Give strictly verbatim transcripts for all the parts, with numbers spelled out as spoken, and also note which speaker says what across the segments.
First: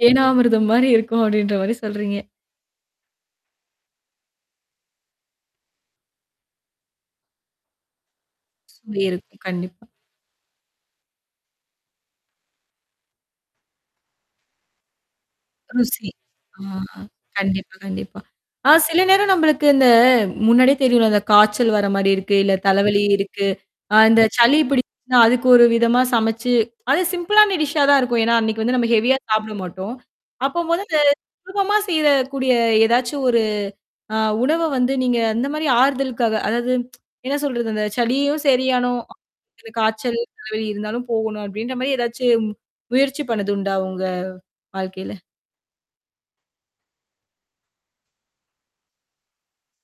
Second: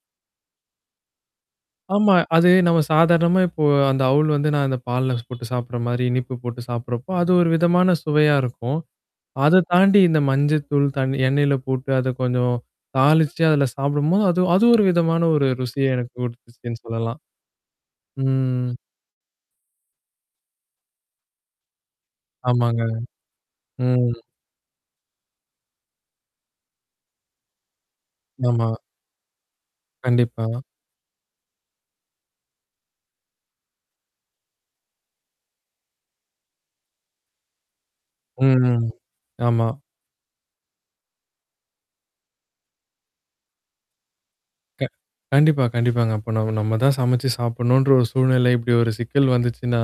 Speaker 1: தேனாமிரதம் மாரி இருக்கும். அப்டின்ற மாரி
Speaker 2: ஆமா.
Speaker 1: சொல்றீங்க.
Speaker 2: அது நம்ம சாதாரணமா இப்போ அந்த அவுல் வந்து நான் அந்த பால்ல போட்டு சாப்பிடுற மாரி, இனிப்பு போட்டு சாப்படுறப்போ, அது ஒரு விதமான சுவையா இருக்கும்.
Speaker 1: சுவை இருக்கும்.
Speaker 2: அத
Speaker 1: கண்டிப்பா.
Speaker 2: தாண்டி இந்த மஞ்சத்தூள், தண் எண்ணெய்ல போட்டு அத கொஞ்சம் தாளிச்சு அதில சாப்பிடும்போது, அது அது ஒரு விதமான ஒரு ருசிய
Speaker 1: ருசி.
Speaker 2: எனக்கு
Speaker 1: ஆ
Speaker 2: குடுத்துச்சுன்னு சொல்லலாம்.
Speaker 1: கண்டிப்பா, கண்டிப்பா.
Speaker 2: ம்.
Speaker 1: ஆ சில நேரம் நம்மளுக்கு இந்த முன்னாடியே தெரியும்ல. அந்த காய்ச்சல் வர மாரி இருக்கு. இல்ல
Speaker 2: ஆமாங்க.
Speaker 1: தலவலி இருக்கு. அ
Speaker 2: ம்.
Speaker 1: இந்த சலி பிடிச்சுச்னா அதுக்கு ஒரு விதமா சமைச்சு அது சிம்பிளான டிஷ்ஷா தான் இருக்கும். ஏன்னா, அன்னைக்கு
Speaker 2: ஆமா.
Speaker 1: வந்து நம்ம ஹெவியா சாப்பிட மாட்டோம். அப்போ
Speaker 2: கண்டிப்பா.
Speaker 1: மொதல சுலபமா செய்றக்கூடிய ஏதாச்சும் ஒரு ஆ உணவ வந்து நீங்க அந்த மாரி ஆறுதலுக்காக, அதாவது என்ன சொல்றது? அந்த சலியும்
Speaker 2: ம்.
Speaker 1: சரியானும்.
Speaker 2: ஆமா.
Speaker 1: இ காய்சல் தலைவலி இருந்தாலும் போகணும் அப்டின்ற மாரி ஏதாச்சும் முயற்சி பண்ணதுண்டா உங்க
Speaker 2: க
Speaker 1: வாழ்க்கையில.
Speaker 2: கண்டிப்பா, கண்டிப்பாங்க. அப்ப நம் நம்ம தான் சமைச்சு சாப்பிடணுன்ற ஒரு சூழ்நிலை இப்படி ஒரு சிக்கல் வந்துச்சுன்னா,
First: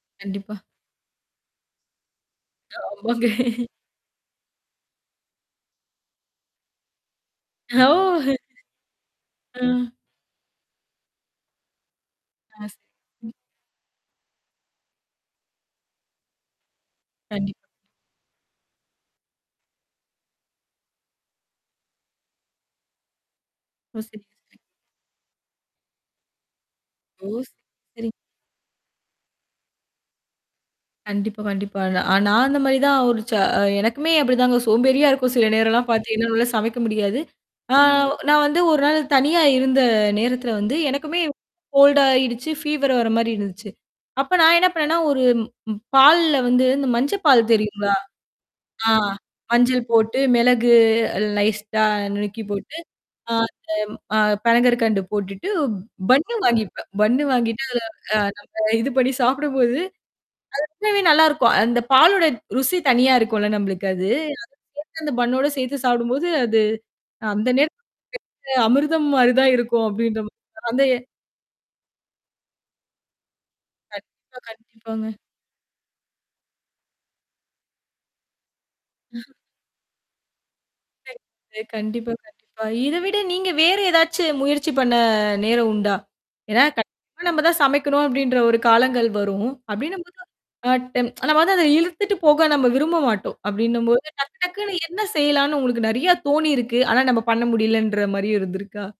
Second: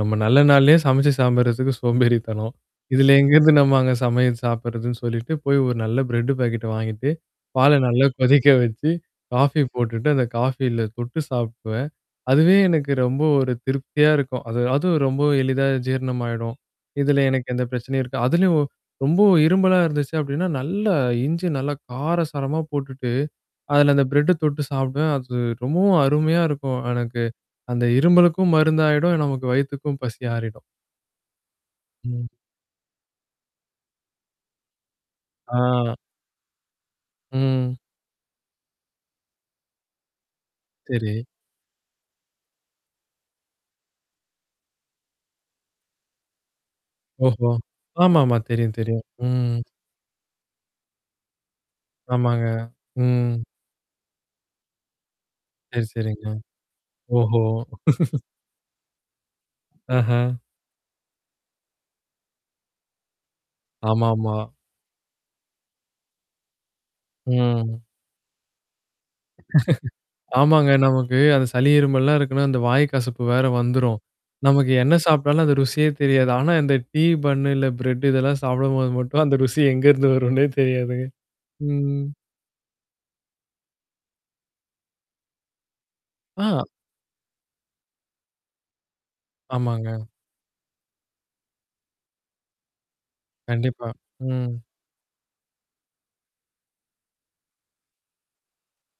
Speaker 2: நம்ம நல்ல
Speaker 1: கண்டிப்பா.
Speaker 2: நாள்லயே சமைச்சு சாம்பிடுறதுக்கு சோம்பேறி தனம். இதுல
Speaker 1: ஆமாங்க.
Speaker 2: எங்க இருந்து நம்மாங்க சமையல் சாப்படுறதுன்னு சொல்லிட்டு போய் ஒரு நல்ல பிரெட் பாக்கெட்ட வாங்கிட்டு. பாலை
Speaker 1: ஓ!
Speaker 2: நல்லா கொதிக்க வச்சு காஃபி
Speaker 1: ம்.
Speaker 2: போட்டுட்டு, அந்த காஃபில தொட்டு சாப்டுவேன். அதுவே
Speaker 1: ஆ ச
Speaker 2: எனக்கு ரொம்ப ஒரு திருப்தியா இருக்கும். அது அதுவும் ரொம்ப எளிதா ஜீரணமாயிடும். இதுல எனக்கு
Speaker 1: கண்டிப்பா.
Speaker 2: எந்த பிரச்சனையும் இருக்கா. அதுலயும் ரொம்ப இரும்பலா இருந்துச்சு அப்படின்னா, நல்ல இஞ்சு நல்லா கார சாரமா போட்டுட்டு, அதுல
Speaker 1: ஓ!
Speaker 2: அந்த
Speaker 1: சரி.
Speaker 2: பிரெட்ட தொட்டு சாப்பிடுவேன். அது ரொம்பவும் அருமையா இருக்கும் எனக்கு
Speaker 1: ஓ!
Speaker 2: அந்த
Speaker 1: சரிங்க.
Speaker 2: இரும்மலுக்கும் மருந்தாயிடும். நமக்கு வயித்துக்கும் பசி ஆறிடும்.
Speaker 1: கண்டிப்பா, கண்டிப்பா. நான்
Speaker 2: ம்.
Speaker 1: நான் அந்த மாரி தான் ஒரு ச அ எனக்குமே அப்படிதாங்க சோம்பேறியா இருக்கும். சில நேரம்லாம்
Speaker 2: ஆ.
Speaker 1: பாத்திங்கன்னா என்னால்ல சமைக்க முடியாது. ஆ
Speaker 2: ம்.
Speaker 1: நான் வந்து ஒரு நாள் தனியா இருந்த நேரத்தல வந்து எனக்குமே
Speaker 2: சரி.
Speaker 1: கோல்டா ஆயிடுச்சு. ஃபீவர் வர மாரி இருந்துச்சு. அப்ப நான் என்ன பண்ணேன்னா, ஒரு பால்ல வந்து இந்த மஞ்ச
Speaker 2: ஓஹோ!
Speaker 1: பால் தெரியுங்களா?
Speaker 2: ஆமாமா. தெரியும்,
Speaker 1: ஆ.
Speaker 2: தெரியும். ம்.
Speaker 1: மஞ்சள் போட்டு, மிளகு அ லைஸ்ட்டா நுணுக்கி
Speaker 2: ஆமாங்க.
Speaker 1: போட்டு. ஆ
Speaker 2: ம்.
Speaker 1: அந்த அ பனங்கர் கண்டு போட்டுட்டு
Speaker 2: சரி, சரிங்க.
Speaker 1: பன்னு வாங்கிப்பேன். பன்னு
Speaker 2: ஓஹோ!
Speaker 1: வாங்கிட்டு அதில அ நம்ம இது பண்ணி சாப்பிடும்போது,
Speaker 2: ஆஹ.
Speaker 1: அது ரொம்பவே நல்லாருக்கும். அந்த பாலோட ருசி தனியா இருக்கும்ல நம்மளுக்கு அது
Speaker 2: ஆமாமா.
Speaker 1: அத சேத்து அந்த பண்ணோட சேத்து சாப்பிடும்போது அது அந்த
Speaker 2: ம்.
Speaker 1: நேரத்துக்கு அமிர்தம் மாரி தான் இருக்கும் அப்டின்ற மாரி
Speaker 2: ஆமாங்க.
Speaker 1: அந்த
Speaker 2: நமக்கு, அந்த சளி இருமல்லாம் இருக்குன்னா, அந்த வாய் கசப்பு வேற வந்துரும்.
Speaker 1: கண்டிப்பா,
Speaker 2: நமக்கு என்ன
Speaker 1: கண்டிப்பாங்க.
Speaker 2: சாப்பிட்டாலும் அந்த ருசியே தெரியாது. ஆனா இந்த டீ பன்னு இல்ல பிரெட் இதெல்லாம் சாப்பிடும்போது மட்டும் அந்த ருசி எங்கேருந்து வரும்ன்னே தெரியாதுங்க. ம்.
Speaker 1: கண்டிப்பா, கண்டிப்பா. இத விட நீங்க வேறு ஏதாச்சு முயற்சி பண்ண நேரம் உண்டா?
Speaker 2: ஆ.
Speaker 1: ஏன்னா கண்டிப்பா நம்ம தான் சமைக்கணும் அப்டின்ற ஒரு காலங்கள் வரும்.
Speaker 2: ஆமாங்க.
Speaker 1: அப்டின்னும்பது [unintelligible] ஆட்டம். நம்ம வந்து அத இழுத்துட்டு போக நம்ம விரும்ப மாட்டோம்.
Speaker 2: கண்டிப்பா.
Speaker 1: அப்டின்னும்போது டக்கு
Speaker 2: ம்.
Speaker 1: டக்குன்னு என்ன செய்யலான்னு உங்களுக்கு நெறைய தோணியிருக்கு. ஆனா நம்ம பண்ண முடியலன்ற மாரியும் இருந்திருக்கா?